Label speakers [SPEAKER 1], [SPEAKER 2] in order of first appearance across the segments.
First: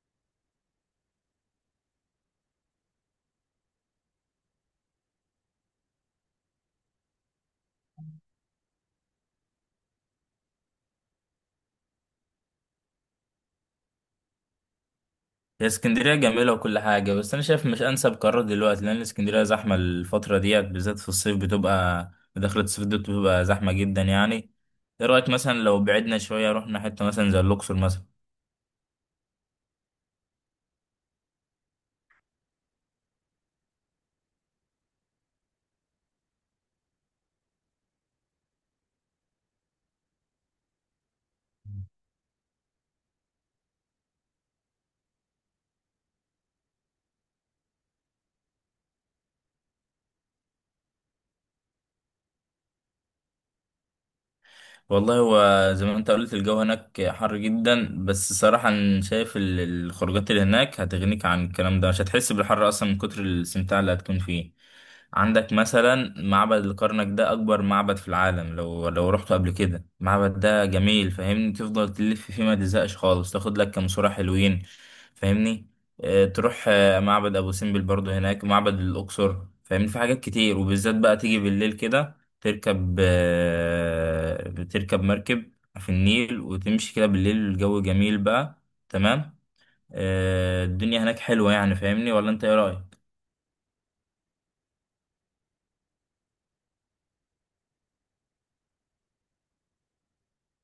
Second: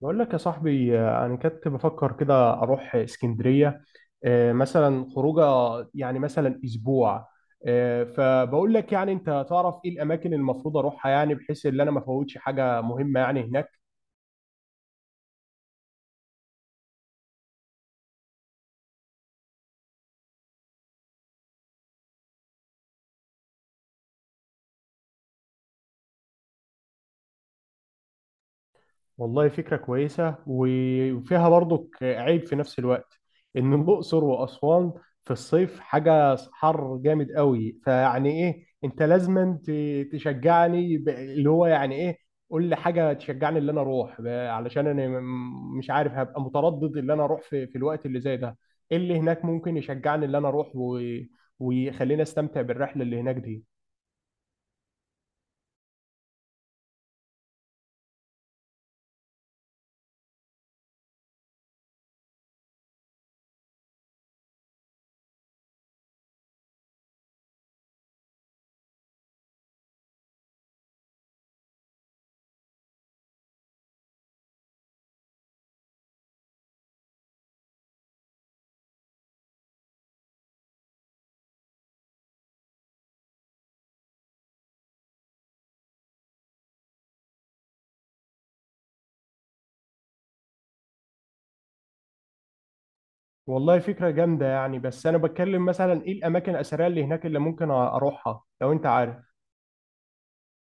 [SPEAKER 1] بقول لك يا صاحبي، انا كنت بفكر كده اروح اسكندريه. مثلا خروجه، يعني مثلا اسبوع. فبقول لك، يعني انت تعرف ايه الاماكن اللي المفروض اروحها، يعني بحيث ان انا ما افوتش حاجه مهمه يعني هناك؟
[SPEAKER 2] هي اسكندرية جميلة وكل حاجة، بس أنا شايف مش أنسب قرار دلوقتي لأن اسكندرية زحمة الفترة ديت بالذات في الصيف، بتبقى دخلة الصيف دي بتبقى زحمة جدا يعني. إيه رأيك مثلا لو بعدنا شوية رحنا حتة مثلا زي الأقصر مثلا؟
[SPEAKER 1] والله فكرة كويسة وفيها برضو عيب في نفس الوقت. إن الأقصر وأسوان في الصيف حاجة حر جامد قوي. فيعني إيه، أنت لازم تشجعني، اللي هو يعني إيه. قول لي حاجة تشجعني اللي أنا أروح، علشان أنا مش عارف، هبقى متردد اللي أنا أروح في الوقت اللي زي ده. إيه اللي هناك ممكن يشجعني اللي أنا أروح ويخليني أستمتع بالرحلة اللي هناك دي؟
[SPEAKER 2] والله هو زي ما انت قلت الجو هناك حر جدا، بس صراحة انا شايف الخروجات اللي هناك هتغنيك عن الكلام ده، مش هتحس بالحر اصلا من كتر الاستمتاع اللي هتكون فيه. عندك مثلا معبد الكرنك، ده اكبر معبد في العالم. لو رحته قبل كده، المعبد ده جميل. فاهمني؟ تفضل تلف فيه ما تزهقش خالص، تاخد لك كام صورة حلوين. فاهمني؟ اه تروح معبد ابو سمبل، برضه هناك معبد الاقصر. فاهمني؟ في حاجات كتير، وبالذات بقى تيجي بالليل كده، تركب آه، بتركب مركب في النيل وتمشي كده بالليل، الجو جميل بقى. تمام. الدنيا هناك حلوة يعني. فاهمني؟ ولا انت ايه رأيك؟
[SPEAKER 1] والله فكرة جامدة يعني، بس أنا بتكلم مثلا إيه الأماكن الأثرية اللي هناك اللي ممكن أروحها، لو أنت عارف.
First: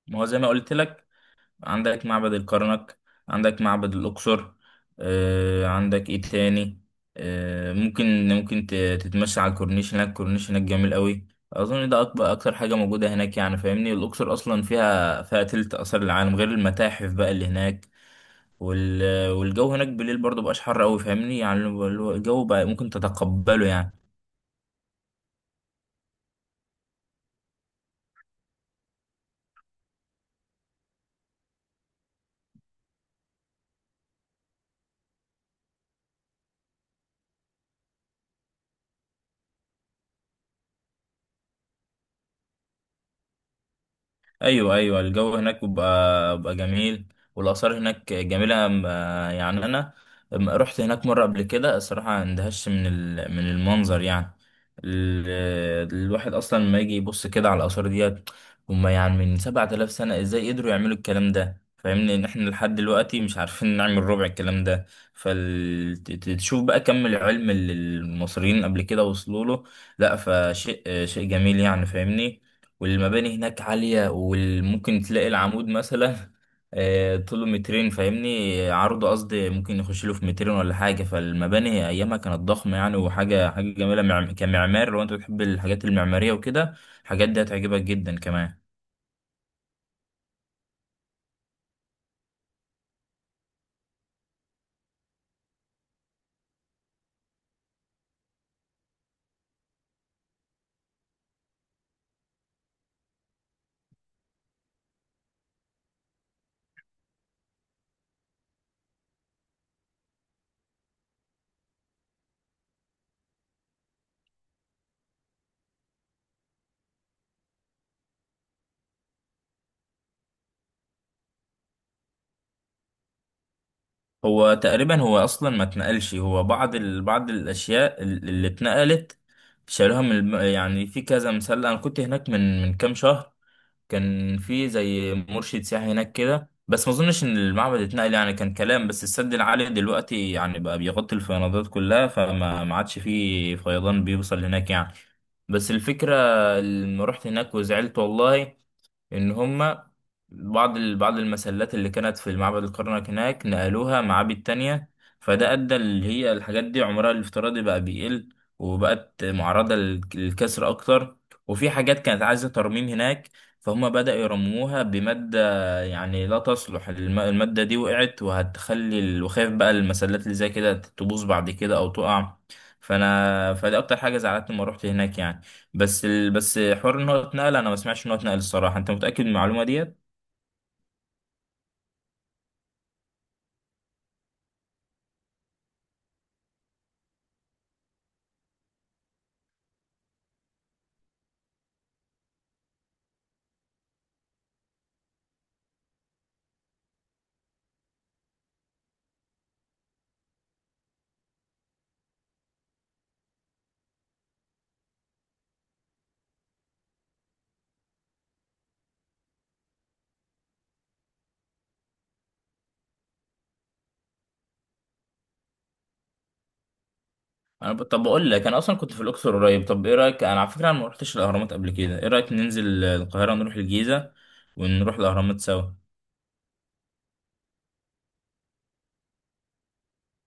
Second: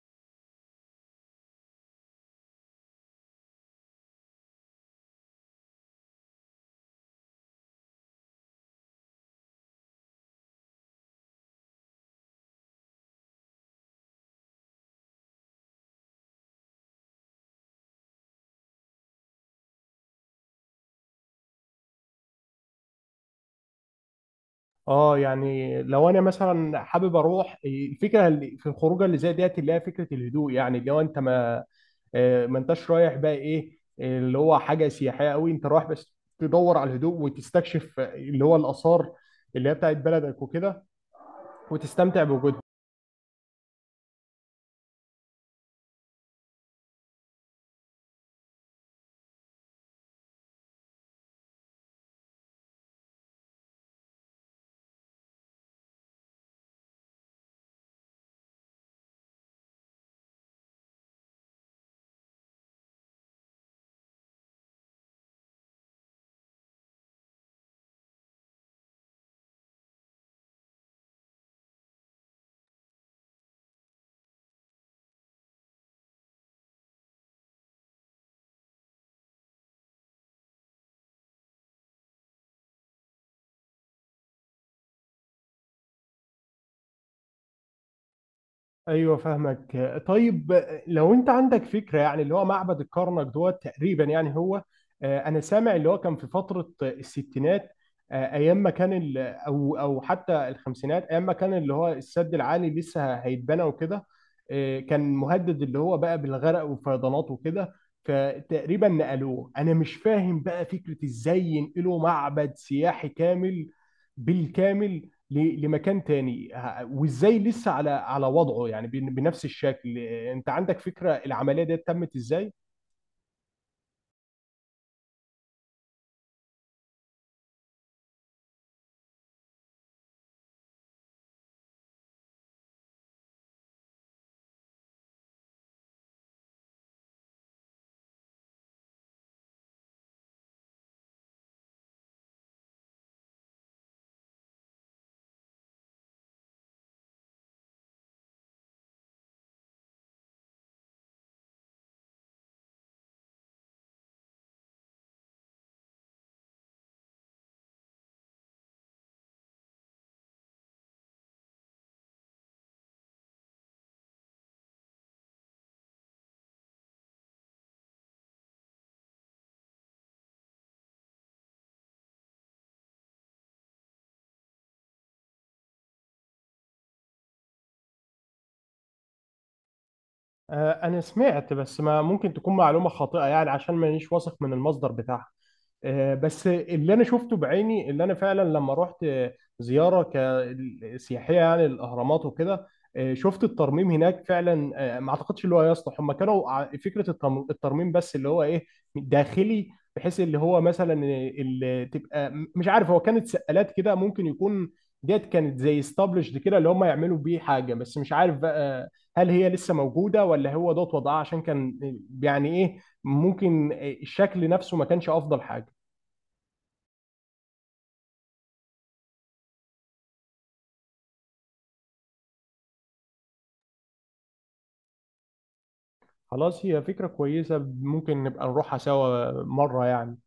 [SPEAKER 2] ما هو زي ما قلت لك، عندك معبد الكرنك، عندك معبد الأقصر. عندك ايه تاني؟ ممكن تتمشى على الكورنيش، هناك الكورنيش هناك جميل قوي. اظن ده اكبر اكتر حاجه موجوده هناك يعني. فاهمني؟ الاقصر اصلا فيها تلت اثار العالم، غير المتاحف بقى اللي هناك. والجو هناك بالليل برضه مبقاش حر قوي. فاهمني يعني؟ اللي هو الجو بقى ممكن تتقبله يعني.
[SPEAKER 1] أه، يعني لو أنا مثلا حابب أروح، الفكرة اللي في الخروجة اللي زي ديت اللي هي فكرة الهدوء، يعني اللي هو أنت ما، ما أنتش رايح بقى إيه اللي هو حاجة سياحية أوي، أنت رايح بس تدور على الهدوء، وتستكشف اللي هو الآثار اللي هي بتاعت بلدك وكده، وتستمتع بوجودها.
[SPEAKER 2] ايوه، ايوه، الجو هناك بيبقى جميل. والاثار هناك جميله. يعني انا رحت هناك مره قبل كده. الصراحه اندهشت من المنظر يعني. الواحد اصلا لما يجي يبص كده على الاثار ديت. هم يعني من 7000 سنه، ازاي قدروا يعملوا الكلام ده؟ فاهمني ان احنا لحد دلوقتي مش عارفين نعمل ربع الكلام ده. فتشوف بقى كم العلم اللي المصريين قبل كده وصلوا له. لا، فشيء شيء جميل يعني. فاهمني؟ والمباني هناك عالية، وممكن تلاقي العمود مثلا طوله مترين. فاهمني؟ عرضه قصدي، ممكن يخش له في مترين ولا حاجة. فالمباني أيامها كانت ضخمة يعني، وحاجة حاجة جميلة كمعمار. لو أنت بتحب الحاجات المعمارية وكده، الحاجات دي هتعجبك جدا كمان.
[SPEAKER 1] ايوه، فاهمك. طيب، لو انت عندك فكره، يعني اللي هو معبد الكرنك دوت تقريبا يعني هو، انا سامع اللي هو كان في فتره الستينات، ايام ما كان او حتى الخمسينات، ايام ما كان اللي هو السد العالي لسه هيتبنى وكده، كان مهدد اللي هو بقى بالغرق والفيضانات وكده. فتقريبا نقلوه. انا مش فاهم بقى فكره ازاي ينقلوا معبد سياحي كامل بالكامل لمكان تاني، وازاي لسه على وضعه، يعني بنفس الشكل. انت عندك فكرة العملية دي تمت ازاي؟
[SPEAKER 2] هو تقريبا هو أصلا ما اتنقلش، هو بعض الأشياء اللي اتنقلت شالوها من يعني، في كذا مثال. أنا كنت هناك من كام شهر، كان في زي مرشد سياحي هناك كده، بس ما اظنش ان المعبد اتنقل يعني، كان كلام بس. السد العالي دلوقتي يعني بقى بيغطي الفيضانات كلها، فما ما عادش فيه فيضان بيوصل هناك يعني. بس الفكرة لما رحت هناك وزعلت والله، ان هما بعض المسلات اللي كانت في معبد الكرنك هناك نقلوها معابد تانية. فده ادى اللي هي الحاجات دي عمرها الافتراضي بقى بيقل، وبقت معرضة للكسر اكتر. وفي حاجات كانت عايزة ترميم هناك، فهم بدأوا يرموها بمادة يعني لا تصلح. المادة دي وقعت وهتخلي وخايف بقى المسلات اللي زي كده تبوظ بعد كده او تقع. فانا فدي اكتر حاجة زعلتني لما روحت هناك يعني. بس حوار ان هو اتنقل، انا ما سمعتش ان هو اتنقل الصراحه. انت متاكد من المعلومه ديت؟
[SPEAKER 1] أنا سمعت، بس ما ممكن تكون معلومة خاطئة يعني، عشان مانيش واثق من المصدر بتاعها. بس اللي أنا شفته بعيني، اللي أنا فعلا لما رحت زيارة سياحية يعني، الأهرامات وكده، شفت الترميم هناك فعلا. ما أعتقدش اللي هو يصلح، هم كانوا فكرة الترميم، بس اللي هو إيه، داخلي، بحيث اللي هو مثلا اللي تبقى، مش عارف هو كانت سقالات كده ممكن يكون. ديت كانت زي استابلشد كده اللي هم يعملوا بيه حاجة، بس مش عارف بقى، هل هي لسه موجودة ولا هو دوت وضعها عشان كان يعني ايه، ممكن الشكل نفسه ما كانش افضل حاجة.
[SPEAKER 2] طب بقول لك، انا اصلا كنت في الاقصر قريب. طب ايه رايك، انا على فكره انا ما رحتش الاهرامات قبل كده، ايه رايك ننزل القاهره ونروح الجيزه ونروح الاهرامات سوا؟
[SPEAKER 1] خلاص، هي فكرة كويسة، ممكن نبقى نروحها سوا مرة يعني.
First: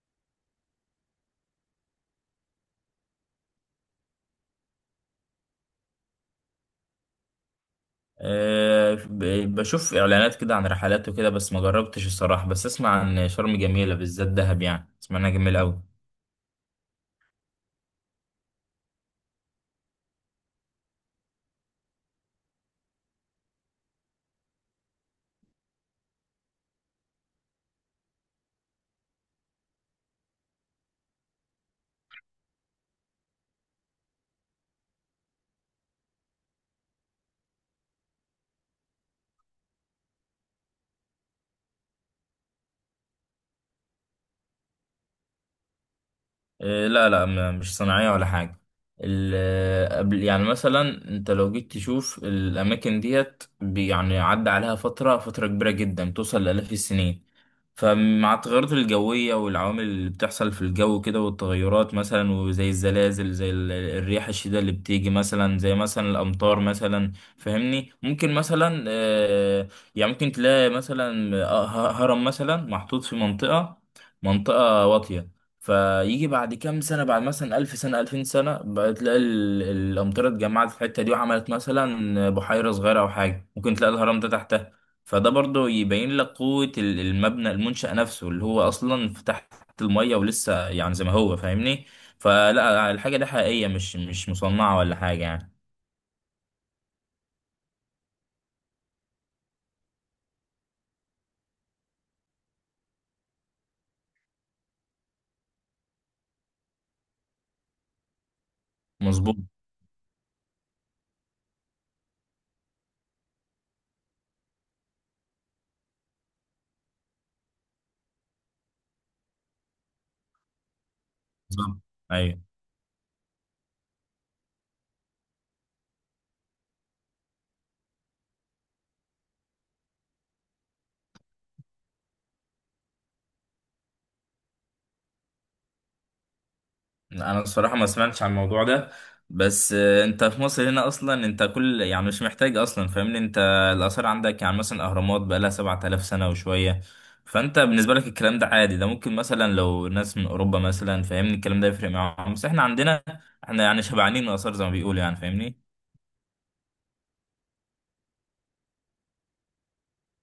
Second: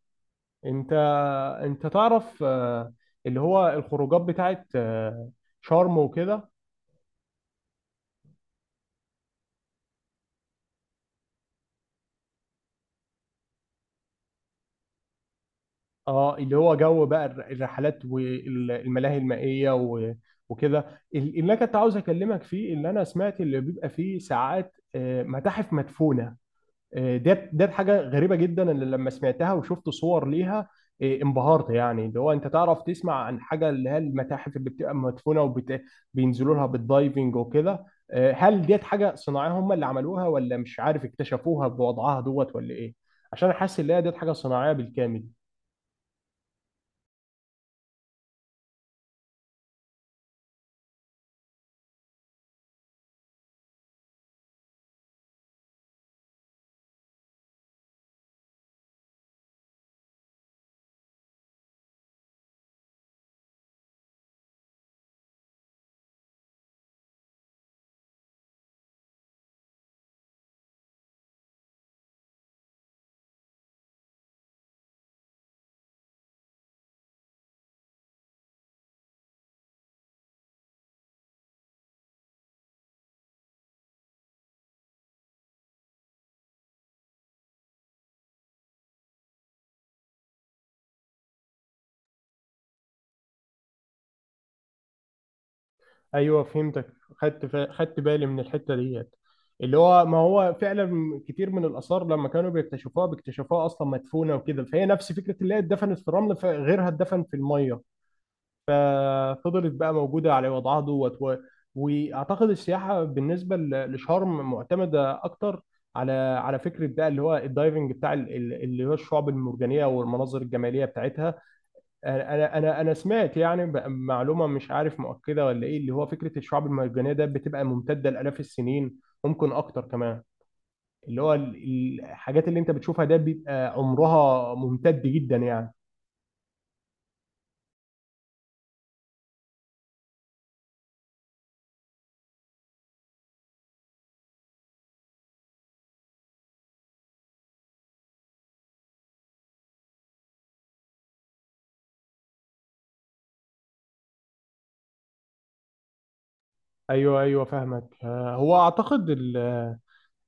[SPEAKER 1] انت انت تعرف، اللي هو الخروجات بتاعت شرم وكده.
[SPEAKER 2] أه... ب... بشوف اعلانات كده عن رحلات وكده، بس ما جربتش الصراحه، بس اسمع عن شرم جميله، بالذات دهب يعني، اسمع انها جميله قوي.
[SPEAKER 1] اه، اللي هو جو بقى الرحلات والملاهي المائية وكده. اللي انا كنت عاوز اكلمك فيه، اللي انا سمعت اللي بيبقى فيه ساعات متاحف مدفونة. ديت حاجه غريبه جدا، اللي لما سمعتها وشفت صور ليها انبهرت. يعني اللي هو انت تعرف، تسمع عن حاجه اللي هي المتاحف اللي بتبقى مدفونه وبينزلوا لها بالدايفنج وكده. هل ديت حاجه صناعيه هم اللي عملوها، ولا مش عارف اكتشفوها بوضعها دوت، ولا ايه؟ عشان حاسس ان هي ديت حاجه صناعيه بالكامل.
[SPEAKER 2] إيه، لا، لا، مش صناعية ولا حاجة. قبل يعني مثلا انت لو جيت تشوف الأماكن ديت يعني عدى عليها فترة كبيرة جدا، توصل لآلاف السنين. فمع التغيرات الجوية والعوامل اللي بتحصل في الجو كده، والتغيرات مثلا وزي الزلازل، زي الرياح الشديدة اللي بتيجي مثلا، زي مثلا الأمطار مثلا. فاهمني، ممكن مثلا يعني ممكن تلاقي مثلا هرم مثلا محطوط في منطقة واطية، فيجي بعد كام سنة، بعد مثلا 1000 سنة 2000 سنة بقى، تلاقي الأمطار اتجمعت في الحتة دي، وعملت مثلا بحيرة صغيرة أو حاجة. ممكن تلاقي الهرم ده تحتها. فده برضه يبين لك قوة المبنى، المنشأ نفسه اللي هو أصلا في تحت المية ولسه يعني زي ما هو. فاهمني؟ فلا، الحاجة دي حقيقية، مش مصنعة ولا حاجة يعني.
[SPEAKER 1] ايوه، فهمتك، خدت بالي من الحته ديت، اللي هو ما هو فعلا كتير من الاثار لما كانوا بيكتشفوها، بيكتشفوها اصلا مدفونه وكده، فهي نفس فكره اللي هي اتدفنت في الرمل، فغيرها اتدفن في الميه،
[SPEAKER 2] مظبوط
[SPEAKER 1] ففضلت بقى موجوده على وضعها دوت واعتقد السياحه بالنسبه لشرم معتمده اكتر على فكره بقى اللي هو الدايفنج بتاع اللي هو الشعب المرجانيه والمناظر الجماليه بتاعتها.
[SPEAKER 2] بالظبط. أيوه.
[SPEAKER 1] انا سمعت يعني معلومه مش عارف مؤكده ولا ايه، اللي هو فكره الشعاب المرجانيه ده بتبقى ممتده لالاف السنين، ممكن اكتر كمان. اللي هو ال- الحاجات اللي انت بتشوفها ده بيبقى عمرها ممتد جدا يعني.
[SPEAKER 2] انا الصراحه ما سمعتش عن الموضوع ده، بس انت في مصر هنا اصلا، انت كل يعني مش محتاج اصلا. فاهمني؟ انت الاثار عندك، يعني مثلا الاهرامات بقى لها 7000 سنه وشويه، فانت بالنسبه لك الكلام ده عادي. ده ممكن مثلا لو ناس من اوروبا مثلا، فاهمني، الكلام ده يفرق معاهم، بس احنا عندنا، احنا يعني شبعانين من الاثار زي ما بيقولوا يعني. فاهمني؟
[SPEAKER 1] ايوه ايوه، فاهمك. هو اعتقد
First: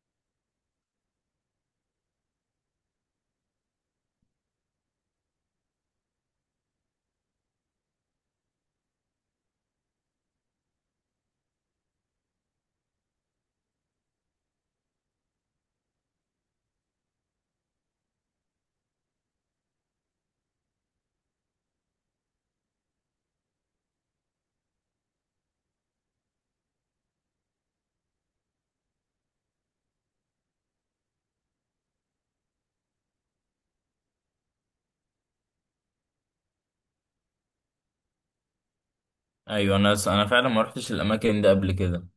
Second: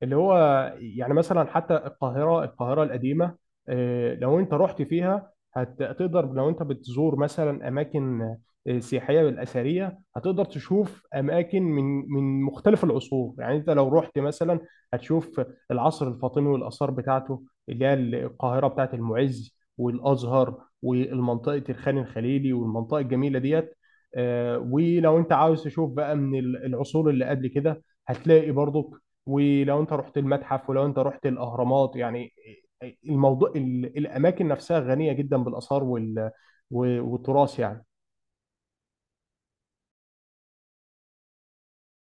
[SPEAKER 1] اللي هو يعني مثلا حتى القاهرة، القاهرة القديمة، لو انت رحت فيها هتقدر، لو انت بتزور مثلا اماكن سياحية بالاثرية، هتقدر تشوف اماكن من مختلف العصور، يعني انت لو رحت مثلا هتشوف العصر الفاطمي والاثار بتاعته، اللي هي القاهرة بتاعت المعز والازهر، والمنطقة الخان الخليلي والمنطقة الجميلة ديت. ولو انت عاوز تشوف بقى من العصور اللي قبل كده، هتلاقي برضو. ولو انت رحت المتحف، ولو انت رحت الاهرامات يعني، الموضوع الاماكن نفسها غنيه جدا بالاثار والتراث يعني.
[SPEAKER 2] ايوه، انا فعلا ما رحتش الاماكن دي قبل كده.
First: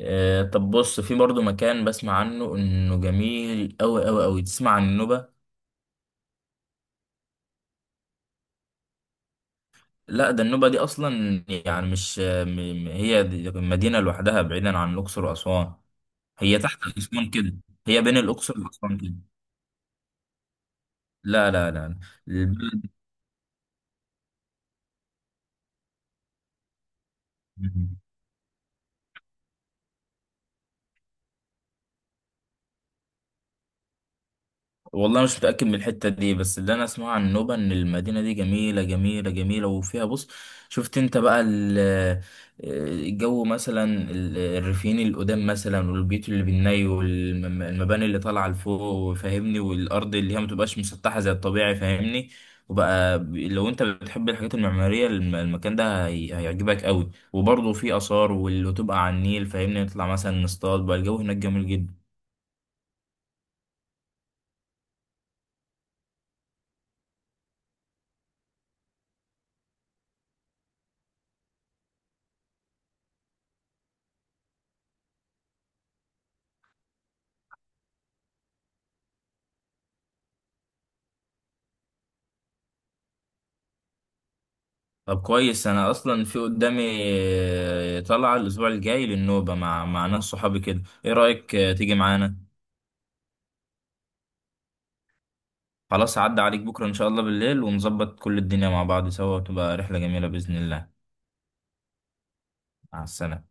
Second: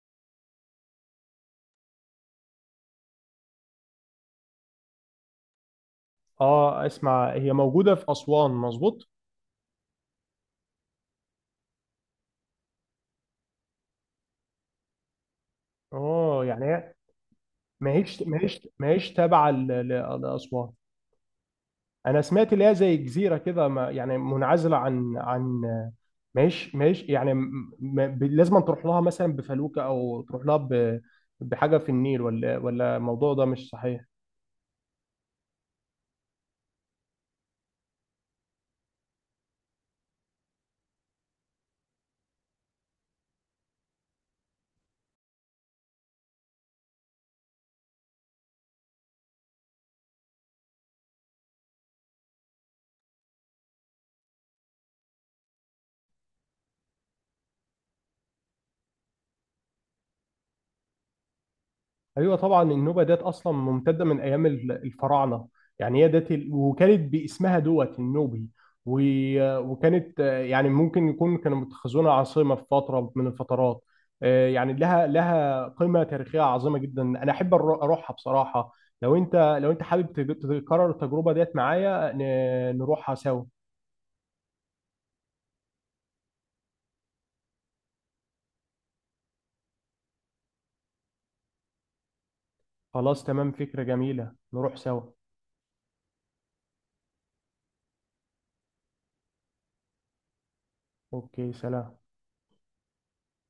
[SPEAKER 2] طب بص، في برضو مكان بسمع عنه انه جميل قوي قوي قوي، تسمع عن النوبه؟
[SPEAKER 1] اه، اسمع، هي موجوده في اسوان، مظبوط.
[SPEAKER 2] لا، ده النوبة دي أصلا يعني، مش هي دي مدينة لوحدها، بعيدا عن الأقصر وأسوان.
[SPEAKER 1] اه
[SPEAKER 2] هي
[SPEAKER 1] يعني
[SPEAKER 2] تحت
[SPEAKER 1] هي،
[SPEAKER 2] أسوان كده.
[SPEAKER 1] ما
[SPEAKER 2] هي بين
[SPEAKER 1] هيش ما
[SPEAKER 2] الأقصر
[SPEAKER 1] هيش ما
[SPEAKER 2] وأسوان
[SPEAKER 1] هيش
[SPEAKER 2] كده.
[SPEAKER 1] تابعه لاسوان.
[SPEAKER 2] لا، لا، لا،
[SPEAKER 1] انا سمعت اللي هي
[SPEAKER 2] البلد.
[SPEAKER 1] زي جزيره كده، يعني منعزله عن. ما هيش يعني، لازم تروح لها مثلا بفلوكه، او تروح لها بحاجه في النيل، ولا الموضوع ده مش صحيح؟
[SPEAKER 2] والله مش متأكد من الحتة دي، بس اللي أنا أسمعه عن نوبة إن المدينة دي جميلة جميلة جميلة. وفيها بص، شفت أنت بقى الجو مثلا، الريفيين القدام مثلا، والبيوت اللي بالني، والمباني اللي طالعة لفوق. فاهمني؟ والأرض اللي هي متبقاش مسطحة زي الطبيعي. فاهمني؟ وبقى لو أنت بتحب الحاجات المعمارية، المكان ده هيعجبك قوي. وبرضه فيه آثار، واللي تبقى على النيل فاهمني، نطلع مثلا نصطاد بقى، الجو هناك جميل جدا.
[SPEAKER 1] ايوه طبعا، النوبه ديت اصلا ممتده من ايام الفراعنه، يعني هي ديت وكانت باسمها دوت النوبي، وكانت يعني ممكن يكون كانوا متخذونها عاصمه في فتره من الفترات. يعني لها قيمه تاريخيه عظيمه جدا، انا احب اروحها بصراحه. لو انت حابب تكرر التجربه ديت معايا، نروحها سوا.
[SPEAKER 2] طب كويس، انا اصلا في قدامي طلعة الاسبوع الجاي للنوبة مع ناس صحابي كده، ايه رأيك تيجي معانا؟
[SPEAKER 1] خلاص تمام، فكره جميله، نروح سوا.
[SPEAKER 2] خلاص عدى عليك بكرة ان شاء الله بالليل، ونظبط كل الدنيا مع بعض سوا، وتبقى رحلة جميلة بإذن الله.
[SPEAKER 1] اوكي، سلام.
[SPEAKER 2] مع السلامة.